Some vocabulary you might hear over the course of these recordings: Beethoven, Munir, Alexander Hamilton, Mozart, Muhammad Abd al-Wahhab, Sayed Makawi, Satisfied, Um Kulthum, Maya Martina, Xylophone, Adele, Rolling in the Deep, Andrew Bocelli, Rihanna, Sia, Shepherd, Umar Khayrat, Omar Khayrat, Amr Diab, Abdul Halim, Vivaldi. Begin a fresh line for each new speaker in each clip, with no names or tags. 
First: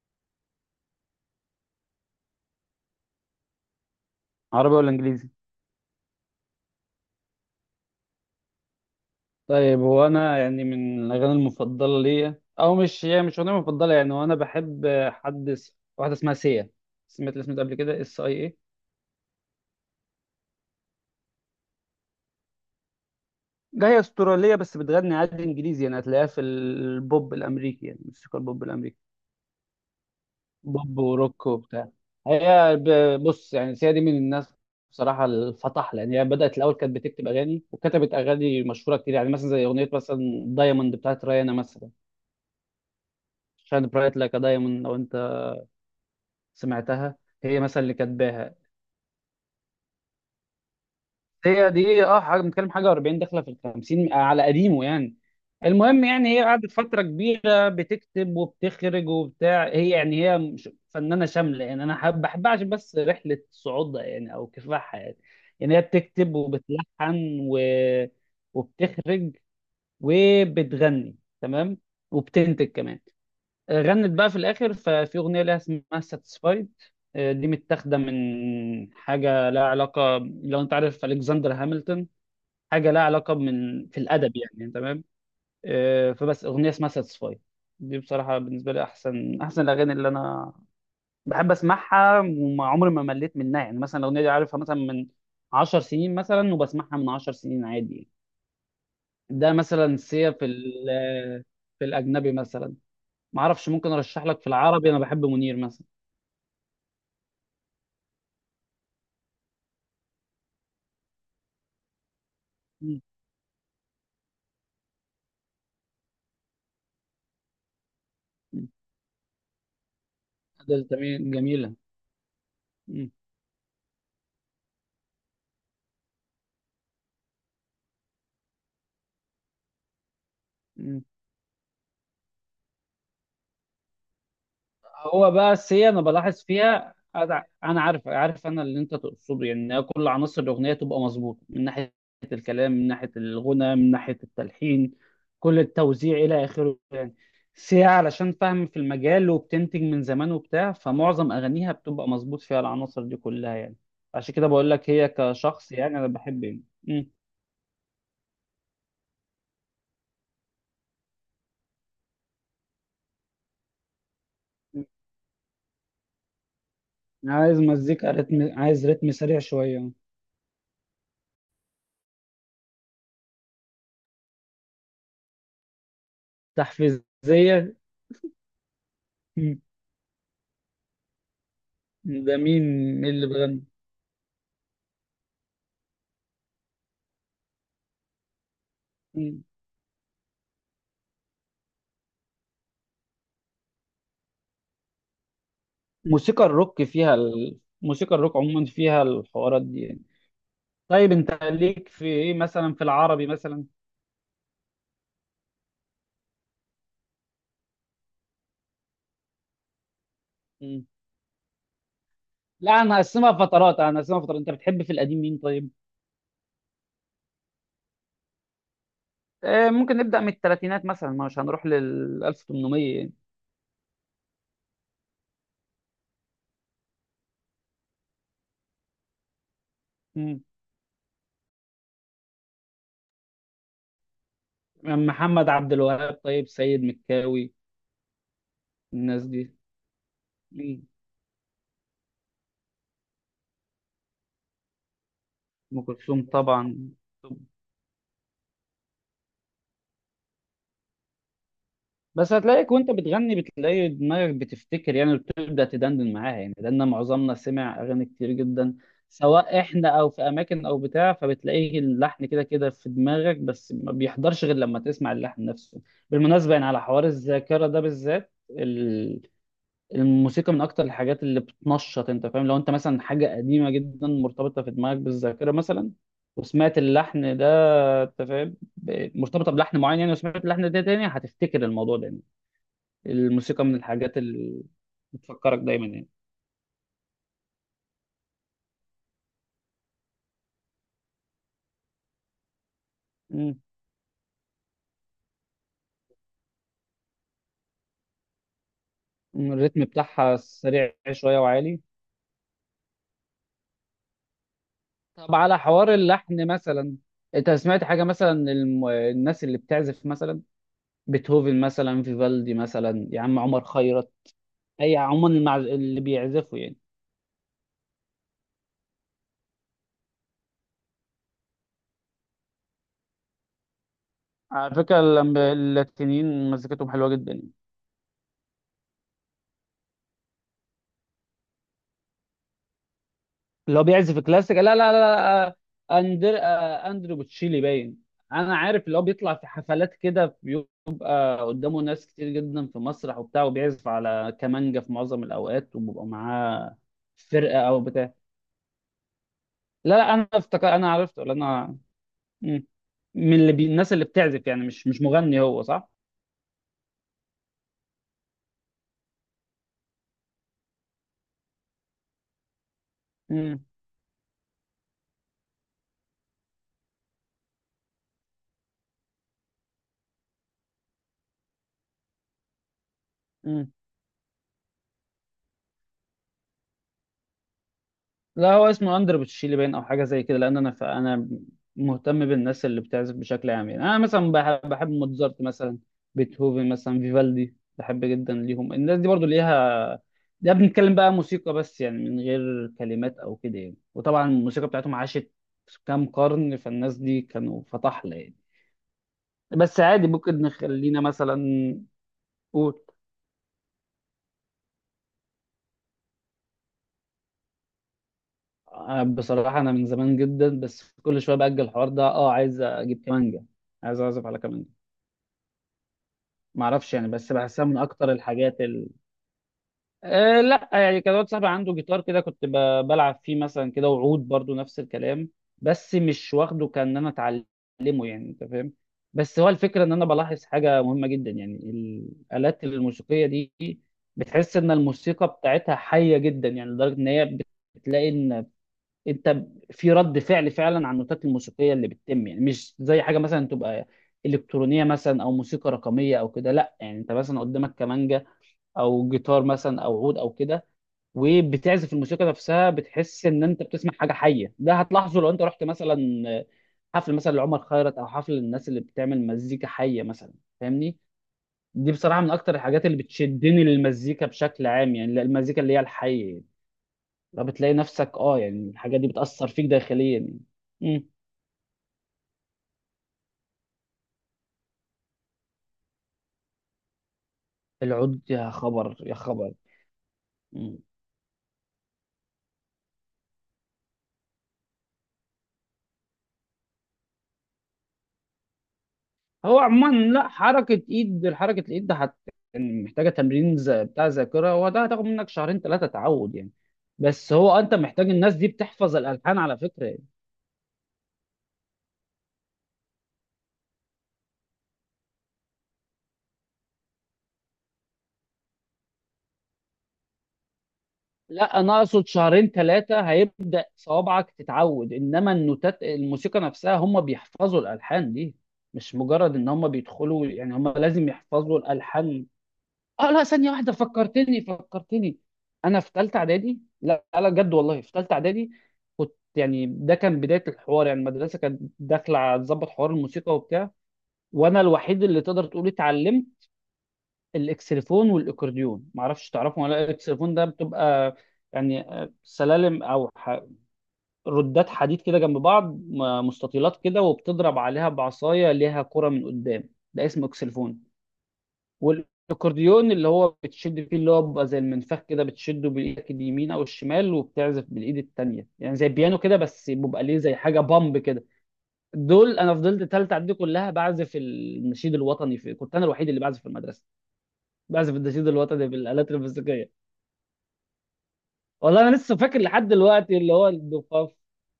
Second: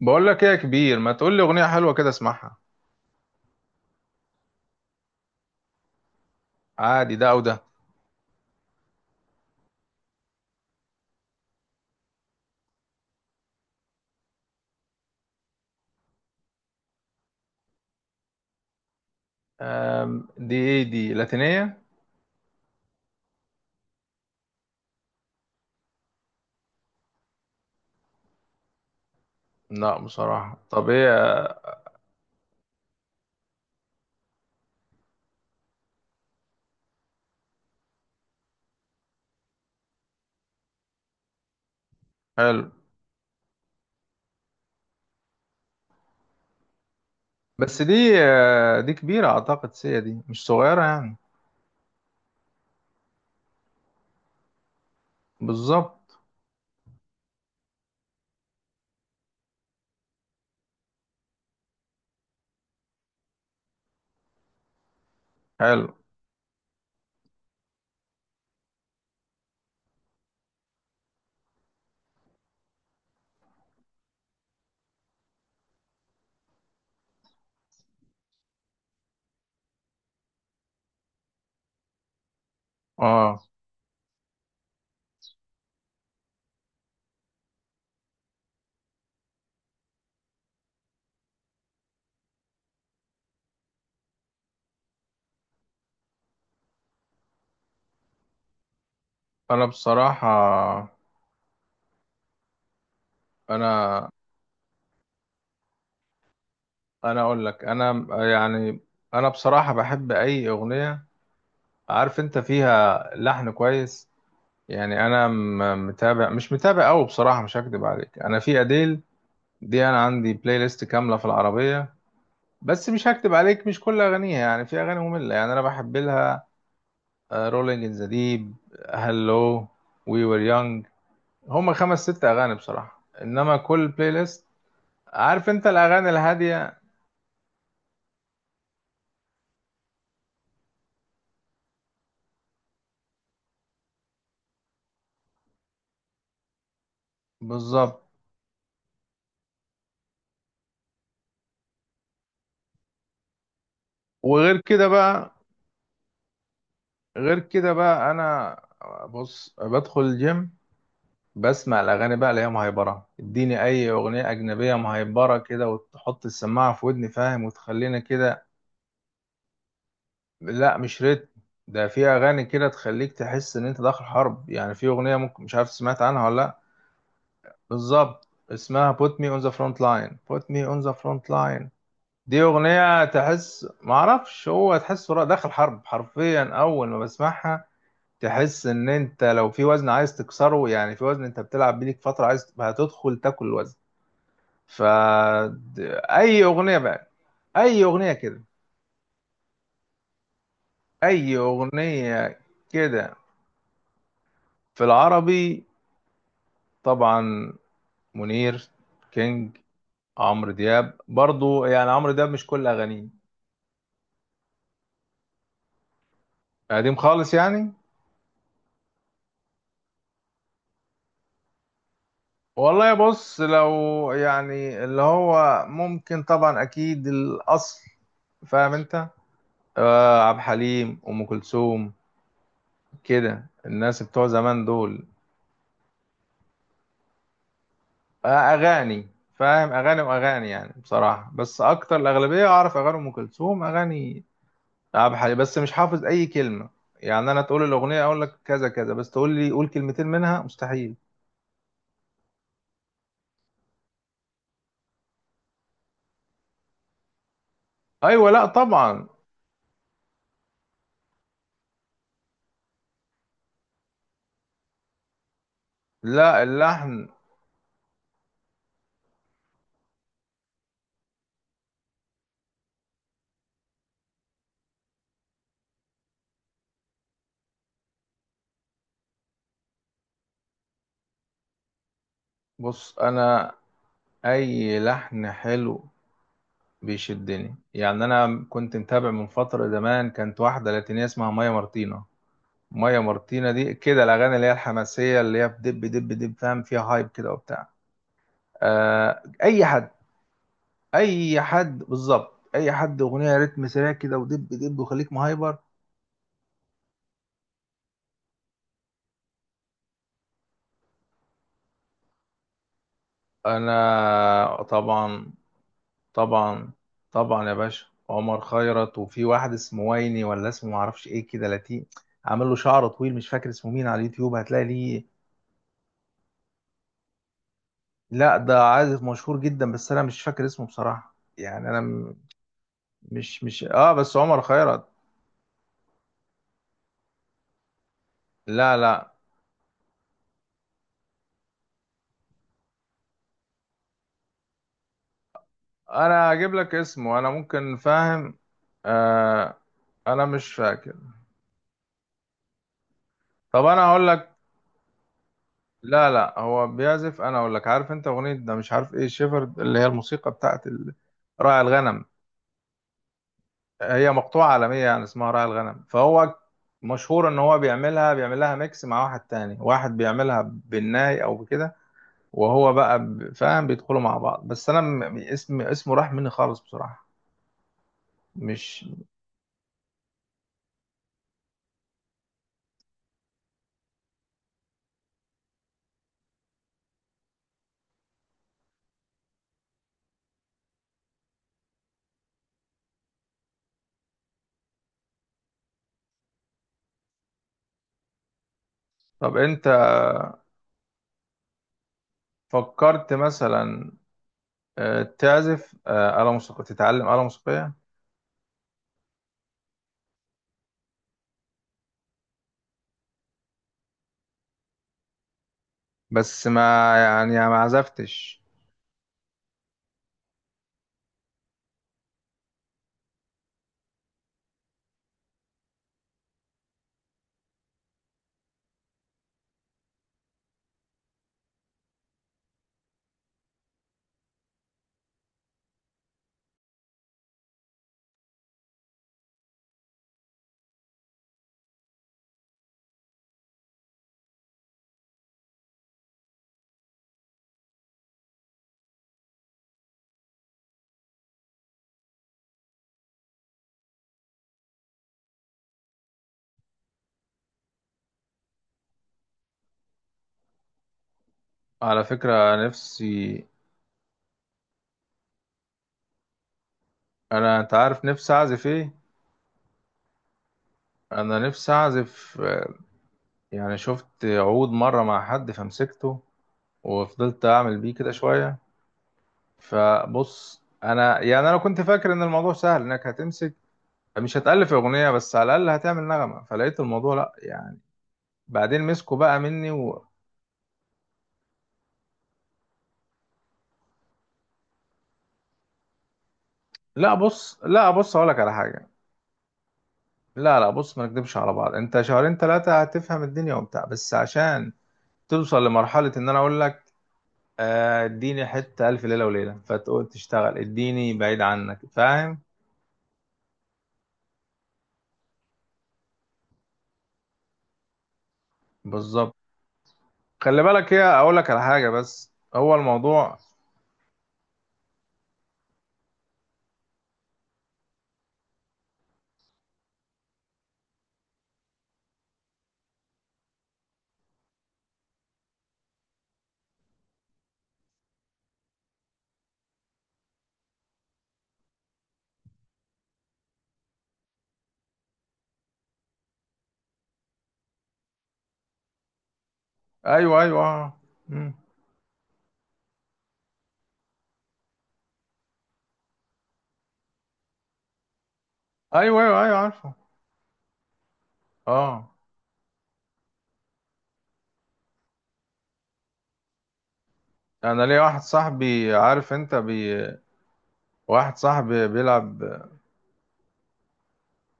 بقول لك ايه يا كبير؟ ما تقول لي اغنيه حلوه كده اسمعها.
عربي ولا انجليزي؟
عادي، ده او ده؟
طيب هو انا يعني من الاغاني المفضله ليا، او مش هي، مش اغنيه مفضله يعني، وانا بحب واحده اسمها سيا. سمعت الاسم ده قبل كده؟ اس اي اي.
دي ايه؟ دي لاتينيه؟
ده هي استراليه بس بتغني عادي انجليزي، يعني هتلاقيها في البوب الامريكي، يعني موسيقى البوب الامريكي،
لا بصراحه، طب
بوب وروك
ايه؟
وبتاع. بص يعني سيا دي من الناس بصراحه الفطح، لان هي بدات الاول كانت بتكتب اغاني، وكتبت اغاني مشهوره كتير، يعني مثلا زي اغنيه مثلا دايموند بتاعت ريانا مثلا،
حلو.
شاين برايت لايك دايموند، سمعتها؟ هي
بس
مثلا اللي
دي...
كاتباها.
دي كبيره، اعتقد سيا دي مش صغيره يعني.
هي دي حاجه بنتكلم، حاجه 40 داخله في ال 50 على قديمه يعني. المهم
بالظبط.
يعني هي قعدت فتره كبيره بتكتب وبتخرج وبتاع، هي يعني هي مش- فنانه شامله يعني، انا بحبها عشان بس رحله صعودها يعني، او كفاحها يعني. يعني هي
حلو.
بتكتب وبتلحن وبتخرج وبتغني تمام وبتنتج كمان. غنت بقى في الاخر، ففي اغنيه لها اسمها ساتسفايد، دي متاخده من حاجه لها علاقه، لو انت عارف الكسندر هامilton، حاجه لها علاقه
اه،
من في الادب يعني، تمام. فبس اغنيه اسمها ساتسفايد، دي بصراحه بالنسبه لي احسن احسن الاغاني اللي انا بحب اسمعها، وما عمري ما مليت منها يعني. مثلا الاغنيه دي عارفها مثلا من 10 سنين مثلا، وبسمعها من 10 سنين عادي يعني. ده
انا
مثلا سيا في
بصراحه،
ال- في الاجنبي مثلا ما اعرفش، ممكن
انا
ارشح لك. في العربي انا بحب منير مثلا.
انا اقول لك، انا يعني انا بصراحه بحب اي اغنيه عارف انت
مم.
فيها لحن كويس. يعني انا متابع، مش متابع قوي بصراحه، مش هكدب عليك، انا في
مم.
اديل دي انا عندي بلاي
ده
ليست كامله، في
تمام، جميلة.
العربيه. بس مش
مم.
هكتب عليك، مش كل اغانيها يعني، في اغاني ممله يعني. انا بحب لها رولينج ان ذا ديب، هالو، وي وير يونج.
مم.
هما خمس ست اغاني بصراحه، انما كل بلاي ليست
هو
عارف انت،
بس هي أنا
الاغاني
بلاحظ
الهاديه.
فيها، أنا عارف أنا اللي أنت تقصده، يعني إن كل عناصر الأغنية تبقى مظبوطة، من ناحية الكلام، من ناحية الغنى، من ناحية التلحين، كل التوزيع إلى آخره يعني. بس هي
بالظبط.
علشان فاهم في المجال وبتنتج من زمان وبتاع، فمعظم أغانيها بتبقى مظبوط فيها العناصر دي كلها يعني. عشان كده
وغير
بقول
كده
لك هي
بقى،
كشخص يعني أنا بحب يعني. مم.
غير كده بقى انا بص، بدخل الجيم بسمع الاغاني بقى اللي هي مهيبره. اديني اي اغنيه اجنبيه
مم.
مهيبره كده وتحط السماعه في ودني فاهم،
عايز
وتخلينا
مزيكا
كده.
رتم، عايز رتم سريع شوية.
لا مش ريتم، ده في اغاني كده تخليك تحس ان انت داخل حرب يعني. في اغنيه ممكن مش عارف سمعت عنها ولا لا.
تحفيزية.
بالظبط، اسمها put me on the
مم.
front line, put me on the front line.
ده
دي
مين؟
اغنيه
مين اللي بيغني؟
تحس معرفش هو، تحس داخل حرب حرفيا اول ما بسمعها. تحس ان انت
مم.
لو في وزن عايز تكسره، يعني في وزن انت بتلعب بيه ليك فتره، عايز هتدخل تاكل الوزن. ف... اي اغنيه بقى، اي اغنيه
موسيقى الروك
كده،
عموما فيها الحوارات دي يعني. طيب
اي
انت ليك في ايه
اغنيه
مثلا، في
كده.
العربي مثلا؟
في العربي طبعا، منير، كينج، عمرو
مم.
دياب برضو، يعني عمرو دياب مش كل
لا انا
اغانيه.
هقسمها فترات، انت بتحب في القديم مين طيب؟
قديم خالص يعني؟
آه ممكن نبدأ من الثلاثينات مثلا، مش هنروح لل
والله
1800 يعني.
بص، لو يعني اللي هو ممكن طبعا اكيد الاصل، فاهم انت. آه، عبد
مم.
الحليم، ام كلثوم، كده الناس بتوع زمان دول.
محمد عبد الوهاب، طيب سيد مكاوي،
آه اغاني،
الناس دي.
فاهم، اغاني واغاني يعني
مم.
بصراحه، بس اكتر الاغلبيه اعرف اغاني ام كلثوم، اغاني ألعاب حالي، بس مش
ام
حافظ
كلثوم
أي كلمة.
طبعا.
يعني أنا تقول الأغنية أقول لك كذا كذا، بس تقول لي قول كلمتين منها مستحيل.
بس هتلاقيك وانت بتغني بتلاقي دماغك بتفتكر يعني، وبتبدأ تدندن معاها يعني، لان معظمنا سمع اغاني
أيوة
كتير
لا
جدا،
طبعا.
سواء احنا او في اماكن او بتاع، فبتلاقي اللحن كده كده في دماغك، بس ما بيحضرش غير لما تسمع اللحن نفسه.
لا
بالمناسبة يعني، على حوار
اللحن.
الذاكرة ده بالذات الموسيقى من اكتر الحاجات اللي بتنشط، انت فاهم، لو انت مثلا حاجة قديمة جدا مرتبطة في دماغك بالذاكرة مثلا وسمعت اللحن ده، انت فاهم، مرتبطة بلحن معين يعني، وسمعت اللحن ده تاني، هتفتكر الموضوع ده.
بص أنا
الموسيقى من الحاجات اللي
أي لحن
بتفكرك
حلو
دايما يعني.
بيشدني يعني. أنا كنت متابع من فترة زمان، كانت واحدة لاتينية اسمها مايا مارتينا. مايا مارتينا
مم.
دي كده الأغاني اللي هي الحماسية، اللي هي بدب دب دب فاهم، فيها هايب كده وبتاع. آه أي
الريتم
حد،
بتاعها سريع شوية
أي حد
وعالي.
بالظبط، أي حد أغنية رتم سريع كده ودب دب وخليك
طب
مهايبر.
على حوار اللحن مثلا، انت سمعت حاجة مثلا الناس اللي بتعزف مثلا بيتهوفن مثلا، فيفالدي مثلا، يا عم عمر خيرت،
انا
اي عموما
طبعا
اللي بيعزفوا
طبعا.
يعني.
طبعا يا باشا، عمر خيرت، وفي واحد اسمه ويني، ولا اسمه معرفش ايه كده، لاتيه، عامل له شعر طويل، مش فاكر اسمه مين، على اليوتيوب هتلاقي
على فكرة
ليه.
اللاتينيين مزيكتهم حلوة جدا يعني.
لا ده عازف مشهور جدا بس انا مش فاكر اسمه بصراحة يعني. مش
اللي هو
اه، بس
بيعزف
عمر
الكلاسيك، لا لا
خيرت.
لا لا، اندرو بوتشيلي باين. انا
لا
عارف اللي هو
لا،
بيطلع في حفلات كده، بيبقى قدامه ناس كتير جدا في مسرح وبتاع، وبيعزف على كمانجا في معظم الاوقات، وبيبقى
انا هجيب لك
معاه
اسمه انا،
فرقه
ممكن
او بتاع.
فاهم. آه.
لا لا
انا
انا
مش
افتكر انا
فاكر.
عرفت ولا انا. مم.
طب انا
الناس اللي
هقول لك،
بتعزف يعني، مش مغني هو، صح؟
لا لا هو بيعزف، انا اقول لك، عارف انت اغنيه ده مش عارف ايه شيفرد، اللي هي الموسيقى بتاعت راعي الغنم.
مم.
هي مقطوعه عالميه يعني، اسمها راعي الغنم، فهو مشهور ان هو بيعملها، بيعمل لها ميكس مع واحد تاني، واحد بيعملها بالناي او بكده، وهو بقى فاهم،
مم.
بيدخلوا مع بعض. بس انا اسمه راح مني خالص بصراحه،
لا هو
مش...
اسمه اندر بتشيلي باين او حاجه زي كده، لان انا مهتم بالناس اللي بتعزف بشكل عام يعني، انا مثلا بحب موتزارت مثلا، بيتهوفن مثلا، فيفالدي، بحب جدا ليهم الناس دي، برضو ليها. ده بنتكلم بقى موسيقى بس يعني، من غير كلمات او كده يعني، وطبعا الموسيقى بتاعتهم عاشت كام قرن، فالناس دي كانوا فطحلة يعني.
طب انت
بس عادي ممكن نخلينا مثلا. قول.
فكرت مثلا تعزف آلة موسيقية، تتعلم آلة موسيقية؟
بصراحة أنا من زمان جدا، بس كل شوية بأجل الحوار ده، عايز أجيب كمانجة، عايز أعزف على كمانجة.
بس
ما اعرفش
ما
يعني، بس
يعني ما
بحسها من اكتر
عزفتش.
الحاجات أه لا يعني، كان واحد صاحبي عنده جيتار كده، بلعب فيه مثلا كده، وعود برضو نفس الكلام، بس مش واخده كان انا اتعلمه يعني، انت فاهم. بس هو الفكره، ان انا بلاحظ حاجه مهمه جدا يعني، الالات الموسيقيه دي بتحس ان الموسيقى بتاعتها حيه جدا يعني، لدرجه ان هي بتلاقي ان انت في رد فعل فعلا على النوتات الموسيقيه اللي بتتم يعني، مش زي حاجه مثلا تبقى الكترونيه مثلا، او موسيقى رقميه او كده. لا يعني انت مثلا قدامك كمانجا، او جيتار مثلا، او عود او كده، وبتعزف الموسيقى نفسها بتحس ان انت بتسمع حاجه حيه. ده هتلاحظه لو انت رحت مثلا حفل مثلا لعمر خيرت، او حفل للناس اللي بتعمل مزيكا حيه مثلا، فاهمني؟ دي
على
بصراحه من اكتر
فكرة
الحاجات اللي
نفسي،
بتشدني للمزيكا بشكل عام يعني، المزيكا اللي هي الحيه.
أنا
فبتلاقي
أنت عارف
نفسك،
نفسي
اه
أعزف
يعني،
إيه؟
الحاجات دي بتأثر فيك داخليا يعني. مم.
أنا نفسي أعزف يعني شفت عود مرة مع حد فمسكته، وفضلت أعمل بيه كده
العود، يا
شوية.
خبر يا خبر.
فبص
مم.
أنا يعني، أنا كنت فاكر إن الموضوع سهل، إنك هتمسك مش هتألف أغنية، بس على الأقل هتعمل نغمة. فلقيت الموضوع لأ يعني، بعدين مسكوا بقى
هو
مني
عموما
و...
لا، حركة الايد ده يعني محتاجة تمرين، بتاع ذاكرة، وده هتاخد منك شهرين ثلاثة تعود يعني.
لا
بس هو
بص،
انت
لا
محتاج،
بص
الناس
أقولك
دي
على حاجة.
بتحفظ الالحان على فكرة يعني.
لا لا بص، ما نكدبش على بعض، أنت شهرين ثلاثة هتفهم الدنيا وبتاع، بس عشان توصل لمرحلة إن أنا أقول لك اديني حتة ألف ليلة وليلة، فتقول تشتغل اديني بعيد
لا انا
عنك،
اقصد
فاهم.
شهرين ثلاثة هيبدأ صوابعك تتعود، انما النوتات الموسيقى نفسها هم بيحفظوا الالحان دي، مش
بالظبط.
مجرد ان هم بيدخلوا يعني،
خلي
هم
بالك هي،
لازم
أقول لك
يحفظوا
على حاجة،
الالحان.
بس هو
اه لا،
الموضوع...
ثانية واحدة، فكرتني فكرتني، أنا في تالتة إعدادي، لا لا بجد والله في تالتة إعدادي، كنت يعني ده كان بداية الحوار يعني، المدرسة كانت داخلة على تظبط حوار الموسيقى وبتاع، وأنا الوحيد اللي تقدر تقول اتعلمت الإكسليفون والإكورديون، معرفش تعرفهم ولا لأ. الإكسليفون ده بتبقى يعني سلالم، ردات حديد كده جنب بعض، مستطيلات كده وبتضرب عليها بعصاية ليها كرة من قدام، ده اسمه
أيوه
إكسليفون.
أيوه. مم.
والاكورديون اللي هو بتشد فيه، اللي هو بيبقى زي المنفخ كده، بتشده بالايدك اليمين او الشمال وبتعزف بالايد التانية، يعني زي البيانو
أيوه
كده،
أيوه أيوه،
بس
عارفه.
بيبقى ليه زي حاجه بامب كده.
أه.
دول انا فضلت تالتة اعدادي كلها بعزف النشيد الوطني في، كنت انا الوحيد اللي بعزف في المدرسه،
أنا
بعزف
ليا واحد
النشيد الوطني
صاحبي،
بالالات
عارف أنت
الموسيقيه.
بي... واحد صاحبي
والله انا لسه فاكر
بيلعب...
لحد دلوقتي اللي هو الدوفاف،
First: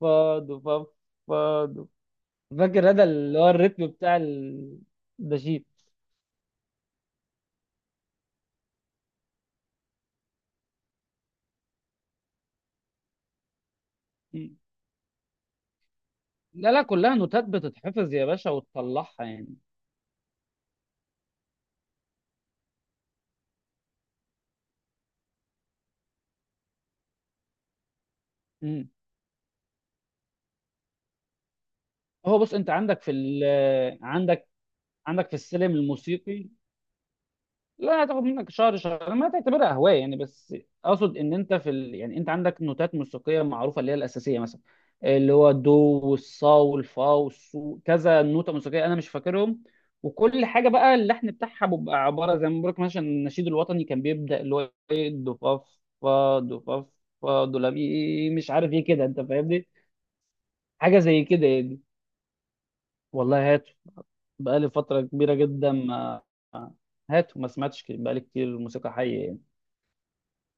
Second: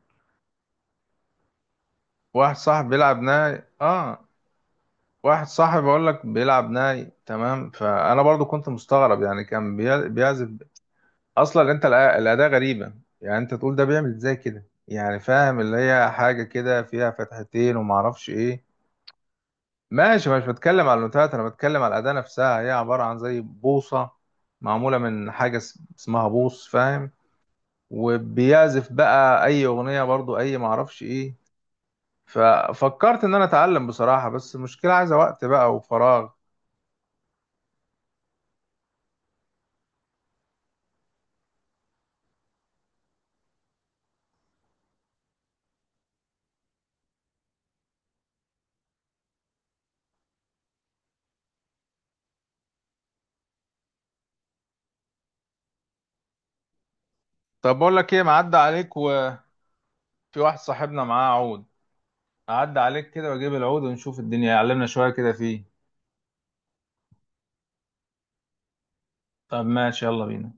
فا دوفاف، فا دوف.
واحد صاحبي
فاكر هذا
بيلعب
اللي هو
ناي،
الريتم بتاع
أه. واحد
النشيد.
صاحبي بقول لك بيلعب ناي تمام، فأنا برضو كنت مستغرب يعني، كان بي... بيعزف. اصلا انت الاداة غريبة يعني، انت تقول ده بيعمل ازاي كده يعني فاهم، اللي هي حاجة
لا لا
كده فيها
كلها نوتات
فتحتين وما
بتتحفظ يا
اعرفش
باشا
ايه.
وتطلعها يعني.
ماشي، مش بتكلم على النوتات، انا بتكلم على الاداة نفسها، هي عبارة عن زي بوصة معمولة من حاجة اسمها بوص فاهم، وبيعزف بقى اي اغنية برضو، اي ما اعرفش ايه.
هو بص انت عندك في
ففكرت ان انا
ال
اتعلم بصراحة،
عندك
بس المشكلة عايزة
عندك في
وقت
السلم
بقى وفراغ.
الموسيقي. لا هتاخد منك شهر شهر ما تعتبرها هوايه يعني بس. اقصد ان انت في يعني انت عندك نوتات موسيقيه معروفه اللي هي الاساسيه مثلا، اللي هو الدو والصا والفا والصو، كذا نوته موسيقيه انا مش فاكرهم. وكل حاجه بقى اللحن بتاعها بيبقى عباره، زي ما بقولك مثلا النشيد الوطني كان بيبدا اللي هو ايه، دو فا، فا دو فا، فا دو لا
طب بقول لك ايه،
مي، مش
معدي
عارف ايه
عليك
كده، انت
وفي
فاهمني،
واحد
حاجه
صاحبنا
زي
معاه
كده
عود،
يعني.
اعدي عليك كده واجيب
والله
العود ونشوف الدنيا
بقالي
يعلمنا
فترة
شوية كده
كبيرة
فيه.
جدا ما هاتوا، ما سمعتش بقالي كتير موسيقى حية يعني.
طب ماشي، يلا بينا.